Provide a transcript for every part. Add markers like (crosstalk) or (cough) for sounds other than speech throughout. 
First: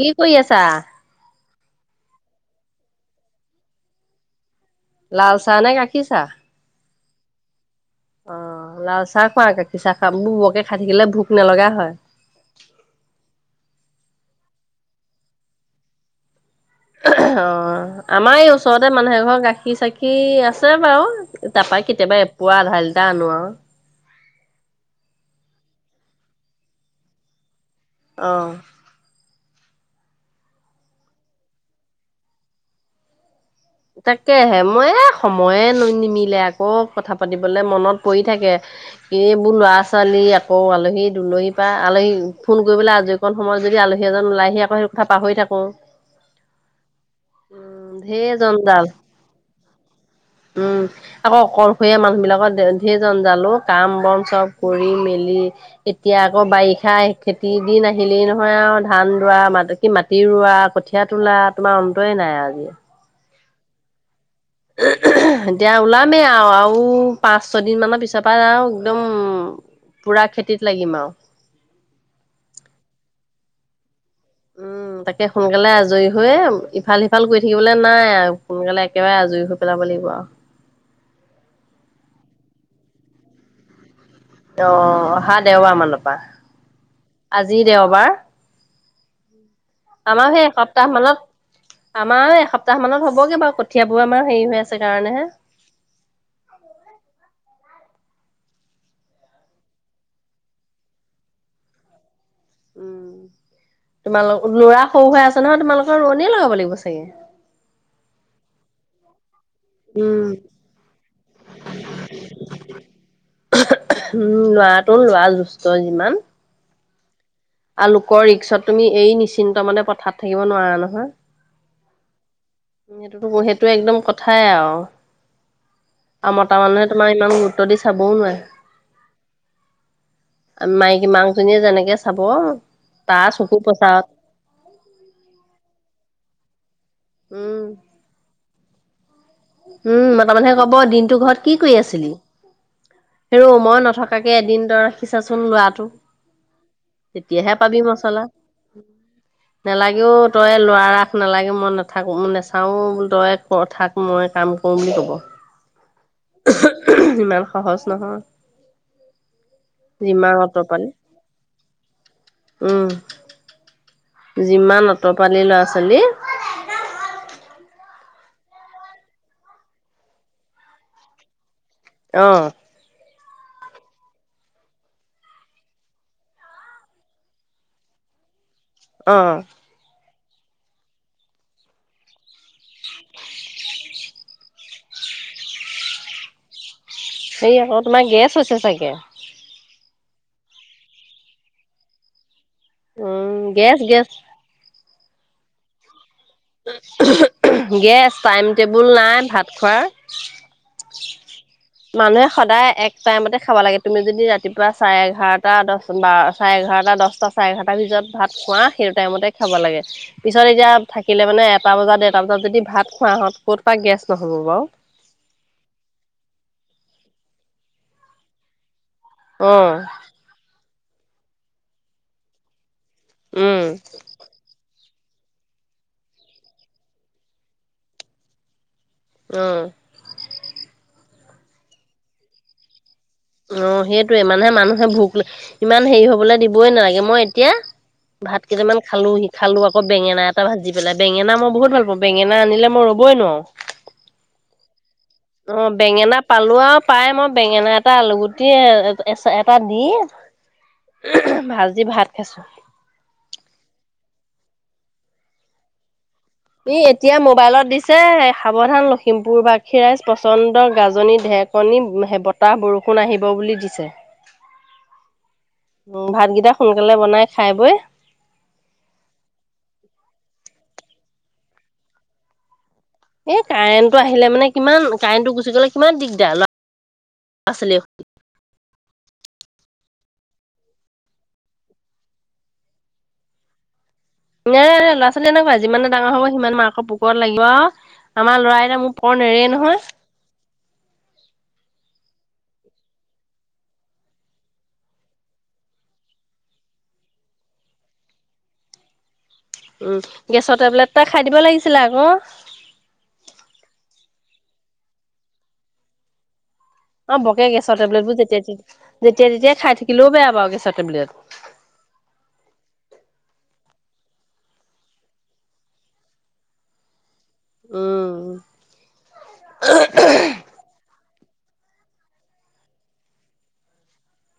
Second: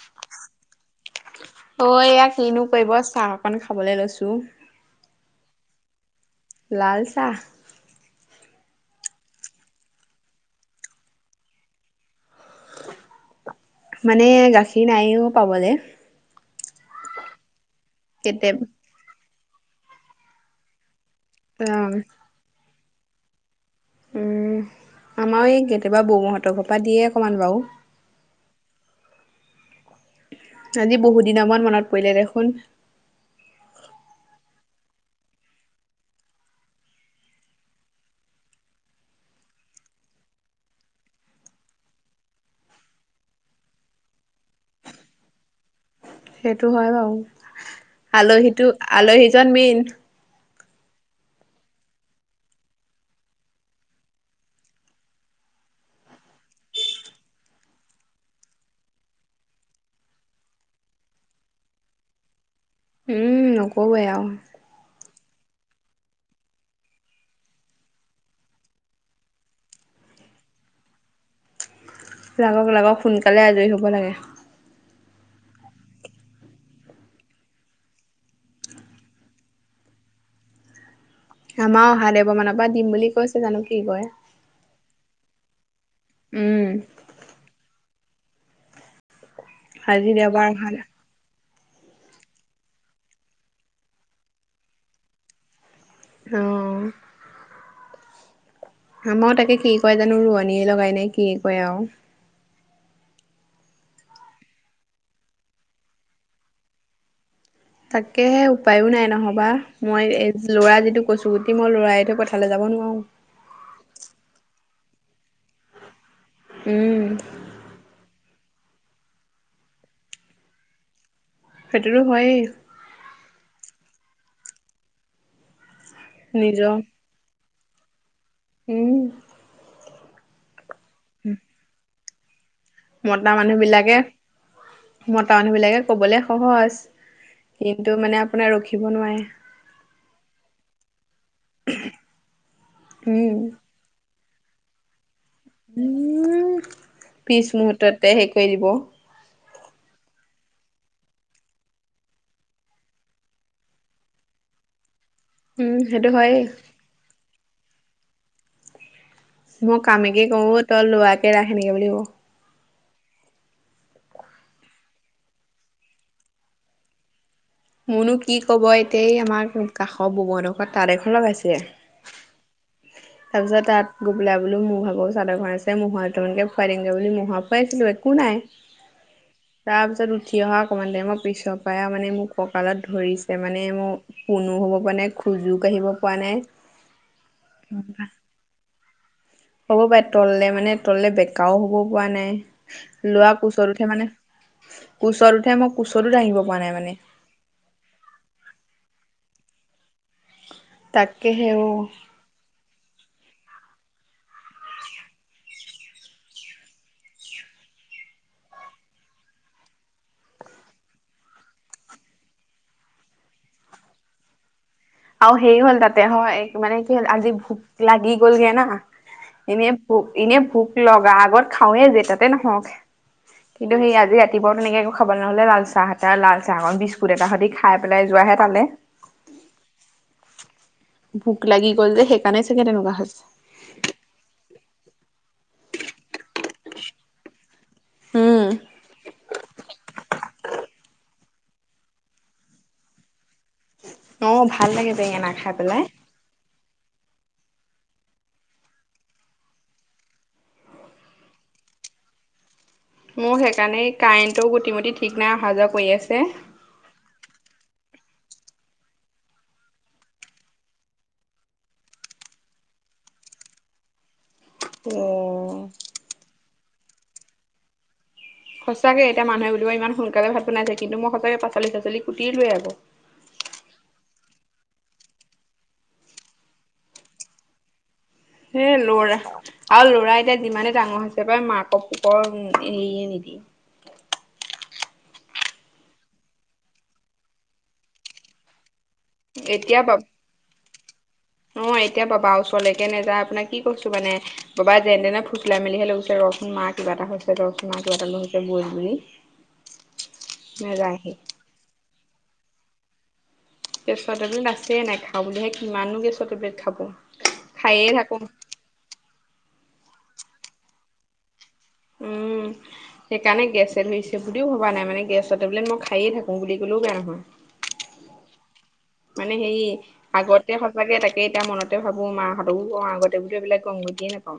কি কৰি আছা? অহ, এয়া কিনো কৰিব চাহ অকন খাবলৈ লৈছো। লাল চাহ নে গাখীৰ চাহ? লালচাহ অহ, লাল চাহ খোৱা, গাখীৰ চাহ খাম ব- বৰকে খাই থাকিলে ভোক নলগা হয়। (inaudible) মানে গাখীৰ নাইও পাবলে অহ, আমাৰ এই কেতিয়াবা ওচৰতে মানুহে ঘৰৰ গাখীৰ চাখি আছে বাৰু তাৰ অ পৰাই কেতিয়াবা এপুৱা, আধাই লিটাৰ আনো আৰু- উম, আমাৰ এই কেতিয়াবা বৌ হঁতৰ ঘৰৰ পৰা দিয়ে অকমান বাৰু অহ আজি বহুত দিনা মান মনত পৰিলে দেখোন তাকেহে মই এ সময়ে নি- নিমিলে আকৌ কথা পাতিবলে মনত পৰি থাকে এইবোৰ ল'ৰা- ছোৱালী আকৌ আলহী -দুলহী পা আলহী ফোন কৰিবলৈ আজৰিকন সময় যদি যদি আলহী এজন ওলাই আহি আকৌ সেইটো কথা পাহৰি থাকো। সেইটো হয় বাৰু ঢেৰ আলহীটো জঞ্জাল। -আলহীজন মেইন উম আকৌ অকলশৰীয়া মানুহ বিলাকৰ ধেই জম জাল ও কাম বন চব কৰি মেলি এতিয়া আকৌ বাৰিষা খেতি দিন আহিলেই নহয় আৰু ধান দোৱা মাত কি মাটি ৰুই ৰুৱা কঠিয়া তোলা তোমাৰ অন্তই নাই আজি উম নকবেই আৰু (unintelligible) (inaudible) এতিয়া ওলামেই আৰু আৰু পাঁচ ছয়দিন মানৰ পিছৰ পৰা আৰু একদম পুৰা খেতিত লাগিম আৰু লাগক লাগক সোনকালে আজৰি হ'ব লাগে উম উ তাকে সোনকালে আজৰি হৈ ইফাল সিফাল কৰি থাকিবলৈ নাই আৰু সোনকালে একেবাৰে আজৰি হৈ পেলাব লাগিব ৱা আমাৰ অহা দেওবাৰ মানৰ পৰা দিম বুলি কৈছে জানো কি কয় অ অহা দেওবাৰ মানৰ উম পৰা আজি দেওবাৰ আজি আমাৰ দেওবাৰ সেই অহা এসপ্তাহ মানত আমাৰ এসপ্তাহ মানত হ'বগে বাৰু কঠিয়াবোৰ আমাৰ হেৰি হৈ আছে কাৰণেহে হুম আমাৰ তাকে কি কয় জানো ৰোৱনীয়ে লগাই নাই কি কয় আৰু উম তোমালোক ল'ৰা সৰু হৈ আছে নহয় তোমালোকৰ ৰোৱনীয়ে লগাব লাগিব চাগে তাকেহে উপায়ো নাই নহ'বা মই উম। ল'ৰা যিটো কচুগুটি মই ল'ৰা এৰি থৈ পঠালে যাব নোৱাৰো। তোৰ ল'ৰা দুষ্ট যিমান। ওম আৰু লোকৰ ৰিক্সত তুমি এই নিশ্চিন্ত মানে পথাৰত থাকিব নোৱাৰা নহয়। সেইটোতো হয়েই। উ সেইটো একদম কথাই আৰু আও মতা নিজৰ মানুহে তোমাৰ ইমান গুৰুত্ব দি চাবও নোৱাৰে। উম মাইকী মাকজনীয়ে যেনেকে চাব তাৰ মতা চকু মানুহ বিলাকে পচাৰত মতা মানুহ বিলাকে ক'বলে সহজ উম। কিন্তু মানে আপোনাৰ ৰখিব নোৱাৰে উম মতামানুহে ক'ব দিনটো ঘৰত কি কৰি আছিলি উম হেৰ' মই নথকা কাকে এদিন তই ৰাখিছাচোন ল'ৰাটো উম পিছ তেতিয়াহে পাবি মুহুৰ্ততে মচলা। হেৰি কৰি দিব। নালাগেও তই ল'ৰা ৰাখ নালাগে মই নাথাকো নেচাও অ তই ক থাক মই কাম কৰো বুলি ক'ব। উম সেইটো হয়েই। ইমান সহজ নহয়। মই কামেকে যিমান কৰো তই অতপালি ল'ৰাকে ৰাখ সেনেকে বুলি ক'ব উম। যিমান অতপালি ল'ৰা ছোৱালীৰ। মোনো কি ক'ব এতিয়া এই আমাৰ কাষৰ ববৌহঁতঘৰত তাত এখন লগাইছে অহ তাৰপিছত তাত গৈ পেলাই বুলো মোৰ ভাগৰ চাদৰ এখন আছে মোহৰ দুটামানকে খুৱাই দিওঁগৈ বুলি মোহৰ খুৱাইছিলোঁ একো নাই অ তাৰপিছত উঠি অহা অকমান টাইমৰ পিছৰ পৰাই আও মানে মোক কঁকালত ধৰিছে মানে মোৰ পোনো হ'ব পৰা নাই খোজো কাঢ়িব পৰা নাই হে আকৌ তোমাৰ গেছ হৈছে ছাগে? হ'ব পাৰে তললে মানে তললে বেকাও হ'ব পৰা নাই ল'ৰা উম কোচত গেছ উঠে মানে গেছ কোচত উঠে মই কোচ গেছ টাইম টেবুল নাই ভাত খোৱাৰ তাকেহে অ। মানুহে সদায় এক টাইমতে খাব লাগে, তুমি যদি ৰাতিপুৱা চাৰে এঘাৰটা দশ চাৰে এঘাৰটা দশটা চাৰে এঘাৰটাৰ ভিতৰত ভাত খোৱা সেইটো টাইমতে খাব লাগে, পিছত এতিয়া থাকিলে মানে এটা বজাত, ডেৰটা বজাত যদি ভাত খোৱা হয় ক'ত পা গেছ নহ'ব বাৰু। আৰু হেৰি হ'ল তাতে হয় মানে কি হ'ল আজি ভোক লাগি গলগে না অ এনেই ভোক এনে ভোক লগা আগত খাওৱে যে তাতে নহওক। উম কিন্তু সেই আজি ৰাতিপুৱা তেনেকে খাব নহ'লে লাল চাহ, লাল চাহক বিস্কুট এটা স খাই পেলাই যোৱাহে তালে। অ। ভোক লাগি গ'ল যে সেইকাৰণে চাগে তেনেকুৱা হৈছ অ সেইটোৱে মানে মানুহে ভোক ইমান হেৰি হবলৈ দিবই নালাগে মই এতিয়া ভাত উম, কেইটামান খালো সি খালো আকৌ বেঙেনা এটা ভাজি পেলাই, বেঙেনা মই বহুত ভাল পাও বেঙেনা আনিলে মই ৰ'বই নোৱাৰো। অ' ভাল লাগে বেঙেনা খাই অ পেলাই। বেঙেনা পালো আৰু পাই মই বেঙেনা এট টা আলু গুটি, এ এছা এটা দি ভাজি ভাত খাইছো। মোৰ সেইকাৰণে কাৰেণ্টটো গোটি মুটি ঠিক নাই অহা যোৱা কৰি আছে। ই এতিয়া মোবাইলত দিছে, সাৱধান লখিমপুৰ বাসী ৰাইজ পচন্দ গাজনি ঢেৰ - কণী, বতাহ- বৰষুণ আহিব বুলি দিছে। উম ভাতকেইটা অ। সোনকালে বনাই খাই বৈ সঁচাকে, এতিয়া মানুহে বুলিব ইমান সোনকালে ভাত বনাইছে কিন্তু মই সচাকে পচলি চাচলি কোটিলোৱেই আগ এই কাৰেণ্টটো আহিলে মানে কিমান কাৰেণ্টটো গুচি গ'লে কিমান দিগদাৰ ল ৰা - ছোৱালীও সেই লৰা আৰু লৰা এতিয়া যিমানে ডাঙৰ হৈছে মাকৰ পকৰ এৰিয়ে নিদিয়ে। (inaudible) এ ল'ৰা- ছোৱালী এনেকুৱা যিমানে ডাঙৰ হব সিমান মাকৰ পুকুৰত লাগিব। আমাৰ ল'ৰা এটা মোক পকৰ নেৰে এতিয়া নহয়। বাপ অ (inaudible) এতিয়া বাবা ওচৰলৈকে নাযায় আপোনাক কি কৈছো মানে, বাবাই যেন তেনে ফুচলাই মেলিহে লৈ গৈছে ৰখোন মাক কিবা এটা হৈছে দৰ্চনা কিবা এটা নহৈ হৈছে বুজ বুলি। উম গেছৰ টেবলেট এটা নাযায়হি খাই দিব লাগিছিলে আক। গেছৰ টেবলেট আছে নাই খাওঁ বুলিহে, কিমানো গেছৰ টেবলেট খাব অ বকে গেছৰ খায়ে টেবলেট থাকো বোৰ যেতিয়া যেতিয়া যেতিয়াই খাই থাকিলেও বেয়া বাৰু গেছৰ টেবলেট। উম। সেইকাৰণে গেছে ধৰিছে বুলিও ভবা নাই মানে গেছৰ টেবলেট মই খাই থাকো বুলি কলেও বেয়া নহয়। উম। মানে সেই আগতে সঁচাকে তাকে তাকে এতিয়া মনতে ভাবো মাহঁতকো কওঁ আগতেতো এইবাক কওঁ গতিয়ে নাপাও।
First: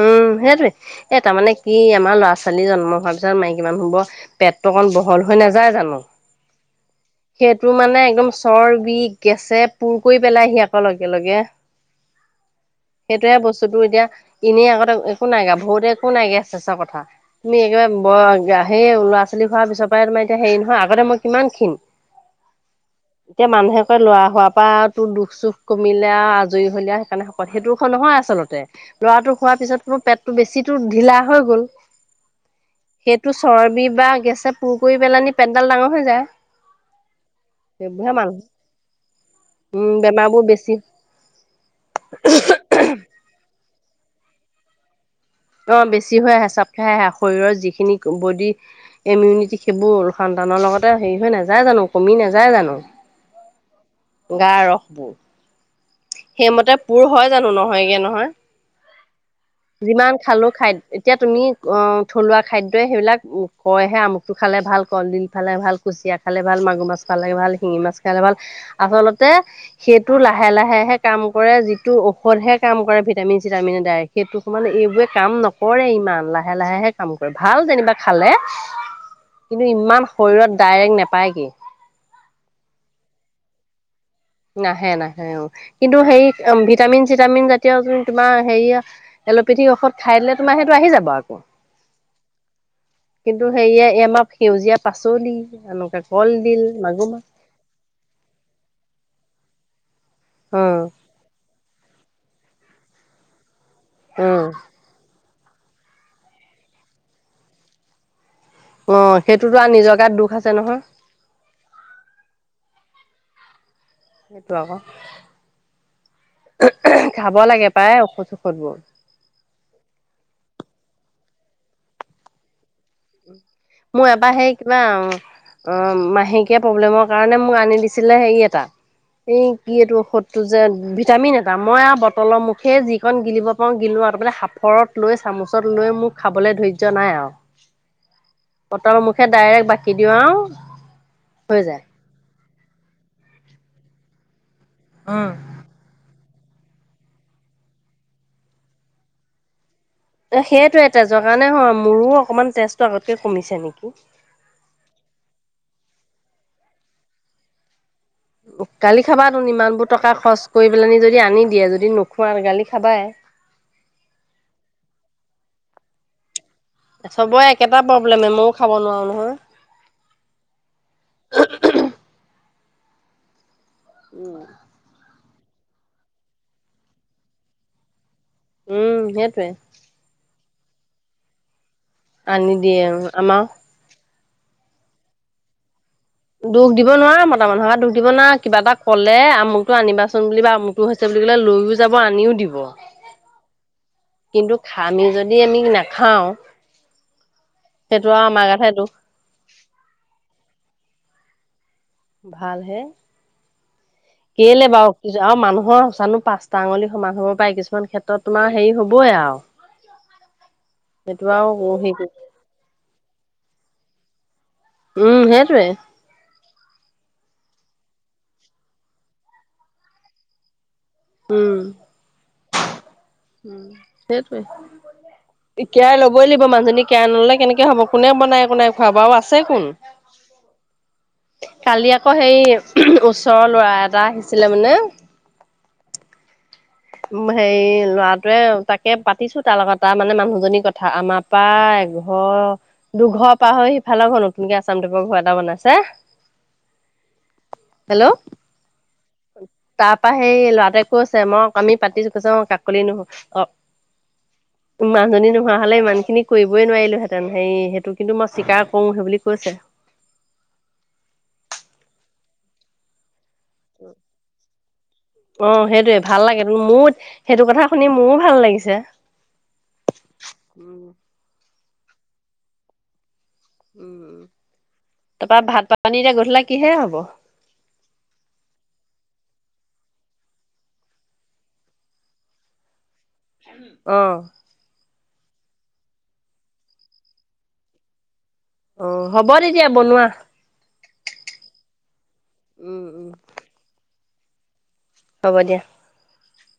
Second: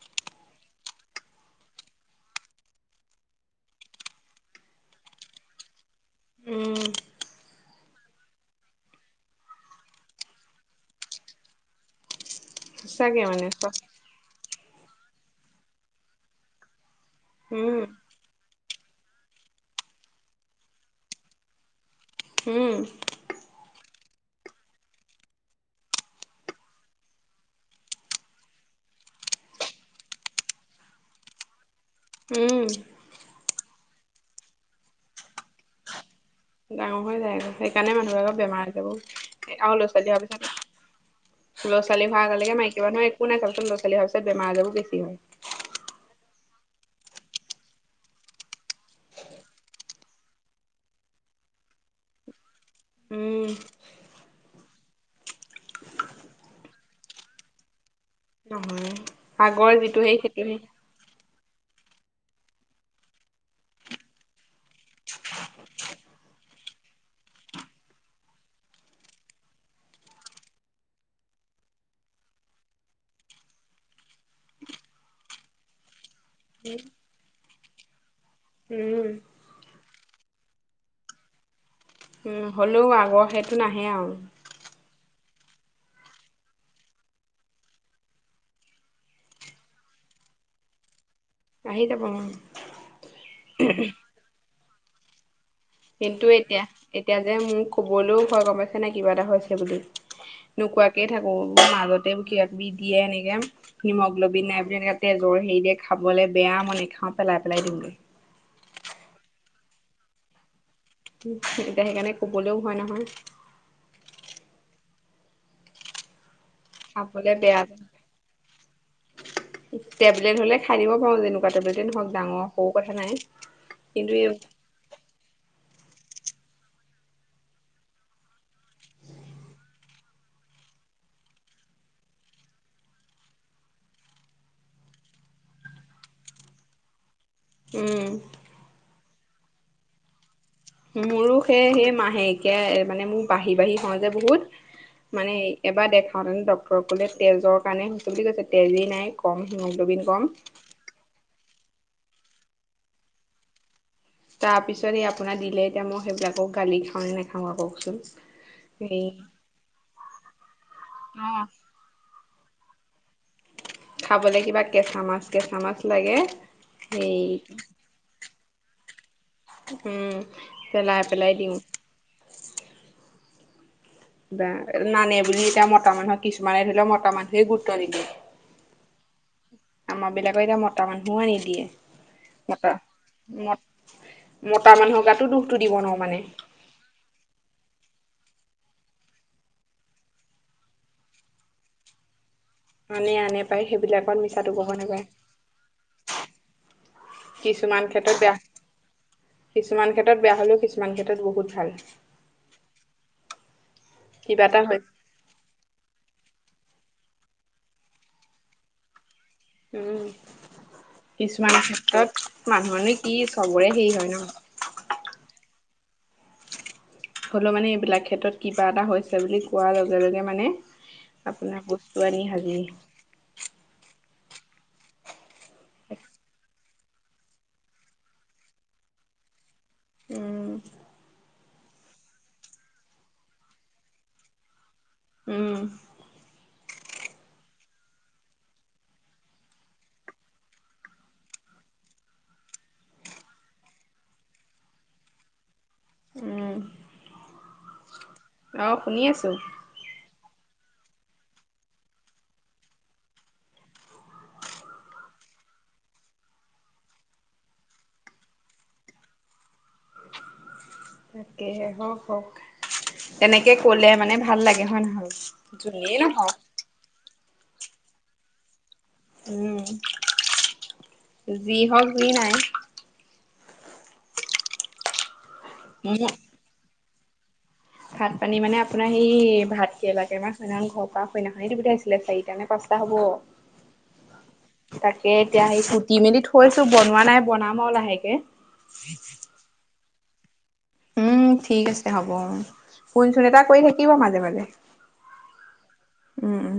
উম সেইটোয়ে। এই তাৰমানে কি আমাৰ ল'ৰা -ছোৱালী জন্ম হোৱাৰ পিছত মাইকী মানুহৰ পেট টোকণ বহল হৈ নাযায় জানো। উম সেইটো মানে একদম চৰ্বী, গেছে পুৰ কৰি পেলাইহি আকৌ লগে লগে। সঁচাকে সেইটোয়ে মানে বস্তুটো এতিয়া এনেই আগতে একো নাইগা বহুতে একো নাই গেছ চেচৰ কথা। তুমি উম একবাৰে ব সেই ল'ৰা- ছোৱালী খোৱাৰ পিছৰ পৰাই তোমাৰ এতিয়া হেৰি নহয় আগতে মই কিমান ক্ষীণ। উম। এতিয়া মানুহে লৰা হোৱাৰ পৰা তো দুখ চুখ কমিলে আৰু আজৰি হলে আৰু সেইকাৰণে শকত সেইটোখ নহয় আচলতে। ল'ৰাটো হোৱাৰ পিছতোনো পেটটো বেছিটো ঢিলা হৈ গ'ল। উম। সেইটো চৰ্বি বা গেছে পুৰ কৰি পেলানি পেটদাল ডাঙৰ হৈ যায়। ডাঙৰ হৈ যায়গৈ, সেইকাৰণে সেইবোৰহে মানুহবোৰ আকৌ মানুহ বেমাৰ হৈ যাব আৰু লৰা উম -ছোৱালী হোৱাৰ বেমাৰবোৰ পিছত বেছি লৰা -ছোৱালী হোৱাৰ আগলৈকে অহ, বেছি হৈ আহে চফ খাই আহে, শৰীৰৰ যিখিনি বডি ইমিউনিটি সেইবোৰ সন্তা নৰ লগতে হেৰি হৈ নাযায় জানো কমি নাযায় জানো? উম গা ৰসবোৰ। সেইমতে পোৰ হয় জানো নহয়গে নহয় নহয় আগৰ যিটো যিমান সেই সেইটো খালো সেই খাই এতিয়া তুমি অহ, থলুৱা খাদ্যই সেইবিলাক কয়হে আমুকটো খালে ভাল, কলডিল খালে ভাল, কুচিয়া খালে ভাল মাগুৰ মাছ খালে ভাল, শিঙি মাছ খালে ভাল, আচলতে সেইটো লাহে - লাহে সেই কাম কৰে যিটো ঔষধহে কাম কৰে ভিটামিন চিটামিন দ্বাৰাই, সেইটো মানে এইবোৰে কাম নকৰে। ইমান লাহে -লাহেহে কাম কৰে, ভাল যেনিবা খালে। উম। কিন্তু ইমান শৰীৰত ডাইৰেক্ট নেপায় গে হ'লেও আগৰ সেইটো নাহে আৰু। নাহে -নাহে অ। কিন্তু হেৰি ভিটামিন- চিটামিন জাতীয় তোমাৰ হেৰিয় এল'পেথিক ঔষধ খাই দিলে তোমাৰ সেইটো আহি যাব আৰু আহি যাব উম কিন্তু, সেয়ে এইআমাৰ সেউজীয়া পাচলি এনেকুৱা কিন্তু কলডিল এতিয়া মাগুৰ -এতিয়া যে মাহ মোক কবলৈও ভয় গম পাইছে নাই কিবা এটা হৈছে বুলি। উম নোকোৱাকে থাকো মাজতে কিবা -কিবি দিয়ে এনেকে হীমগ্লবিন উম। নাই বুলি এনেকে তেজৰ হেৰি দিয়ে খাবলৈ বেয়া মনে নেখাওঁ পেলাই -পেলাই দিওঁ গে অহ, সেইটোতো আৰু নিজৰ গাত দুখ আছে নহয়। এতিয়া সেইকাৰণে কবলৈও ভয় নহয়। সেইটো আকৌ খাবলে খাব বেয়া লাগে যে প্ৰায় ঔষধ - চোসুধ বোৰ টেবলেট হলে খাই দিবা পাৰো যেনেকুৱা তেবলেতে নহক ডাঙৰ সৰু কথা নাই মোৰ কিন্তু এই এবাৰ সেই কিবা অহ, মাহেকীয়া প্ৰব্লেমৰ কাৰণে মোক আনি দিছিলে হেৰি এটা এই কি এইটো ঔষধটো যে ভিটামিন এটা মই আৰু বটলৰ মুখে যি কণ গিলিব পাৰো গিলো সাফৰত লৈ চামুচত লৈ মোক খাবলৈ ধৈৰ্য নাই আৰু উম বটলৰ মুখে ডাইৰেক্ট বাকি দিওঁ আও মোৰো সেই -সেই মাহেকীয়া মানে মোৰ বাঢ়ি -বাঢ়ি হয় যে বহুত মানে এবাৰ দেখ মানে ডক্টৰ কলে তেজৰ কাৰণে বুলি কৈছে তেজেই নাই কম সেনো সেইটো এটা জগা নাই হয় মোৰো অকমান তেজটো আগতকে কমিছে নেকি তাৰপিছত এই আপোনাৰ দিলে এতিয়া মই সেইবিলাকক গালি খাওঁ নে নাখাওঁ আৰু ক'কচোন? গালি খাবা টো ইমানবোৰ টকা- খৰচ কৰি পেলনি যদি অ আনি দিয়ে যদি ন খোৱাহৈ গালি খাবাই খাবলৈ কিবা কেঁচা মাছ -কেঁচা মাছ লাগে। সেই চবৰে একেটা প্ৰব্লেম মইও খাব নোৱাৰো নহয়। উম, পেলাই -পেলাই দিওঁ। (inaudible) বা নানে বুলি এতিয়া মতা মানুহক কিছুমানে ধৰি লও মতা মানুহে গুৰুত্ব দিলে উম, সেইটোৱে। আকৌ এতিয়া মতা মানুহো আনি দিয়ে। আনি মতা দিয়ে, উম আমা ম মতা মানুহৰ গাতো দুখটো দিব নোৱা দুখ দিব নোৱাৰা মতা মানু্হক দুখ দিব নোৱাৰা কিবা এটা ক'লে আমুকটো আনিবাচোন বুলি বা আমুকটো হৈছে বুলি ক'লে লৈয়ও যাব আনিও দিব আনে আনে পায় সেইবিলাকত (inaudible) মিছাটো কিন্তু ক'ব নাপায় ঘামি যদি আমি নাখাওঁ কিছুমান সেইটো ক্ষেত্ৰত আৰু বেয়া আমাৰ গাতহে দুখ -কিছুমান ক্ষেত্ৰত বেয়া হলেও কিছুমান ক্ষেত্ৰত বহুত ভাল। ভাল হে, কিবা এটা কেলে হয় বাৰু কি আৰু মানুহৰ চানো পাঁচ টা আঙুলি সমান হব পায় কিছুমান ক্ষেত্ৰত তোমাৰ হেৰি হ'বই আৰু উম, সেইটো কিছুমান আৰু হেৰি ক্ষেত্ৰত মানুহনো কি চবৰে হেৰি হয়। (unintelligible) উম, সেইটোৱে। হ'লেও মানে, এইবিলাক ক্ষেত্ৰত কিবা এটা হৈছে বুলি কোৱাৰ লগে, লগে মানে, উম আপোনাৰ বস্তু আনি সাজি সেইটোৱে। কেয়াৰ ল'বই লাগিব, মানুহজনী কেয়াৰ ন'ললে কেনেকে হ'ব। কোনে বনাই বনাই খুৱাব আৰু আছে কোন। উম কালি আকৌ, সেই ওচৰৰ ল'ৰা এটা আহিছিলে মানে, উম! হেৰি ল'ৰাটোৱে তাকে, পাতিছোঁ তাৰ লগত, তাৰ মানে, মানুহজনীৰ কথা। আমাৰ পৰা এঘৰ দুঘৰ পাহৰি সিফালৰ ঘৰ নতুনকে আচামটাইপৰ ঘৰ এটা বনাইছে। উম। (unintelligible) হেল্ল'? অ শুনি আছো তাৰপা, সেই ল'ৰাটোৱে কৈছে, মই আমি পাতিছোঁ কৈছোঁ, কাকলি নুহো অ'! মানুহজনী নোহোৱা হ'লে ইমান খিনি কৰিবই নোৱাৰিলোহেতেন। হেৰি, সেইটো কিন্তু, মই স্বীকাৰ কৰোঁ সেই বুলি কৈছে। তাকে হে হক - হক। তেনেকে ক'লে মানে ভাল লাগে, হয় নহয়। অ যোনেই সেইটোয়ে ভাল নহওঁক। লাগে মোৰ সেইটো কথা শুনি মোৰো ভাল লাগিছে। উম, যি হওঁক যি নাই উম। তাপা ভাত-পানী মোৰ এতিয়া গধুলা কিহে হ'ব? ভাত - পানী মানে আপোনাৰ সেই ভাত কেৰেবাকমাৰ সৈনাখন ঘৰ পৰা সইনাখন পধাইছিলে চাৰিটা নে পাঁচটা হব। অ'। তাকে এতিয়া সেই কুটি মেলি থৈছো বনোৱা নাই বনাম আৰু লাহেকে। অ' হ'ব তেতিয়া, বনোৱা। উম, ঠিক আছে, হ'ব। উম উম। ফোন-চোন এটা কৰি থাকিব মাজে - মাজে। হ'ব দিয়া। উম উম।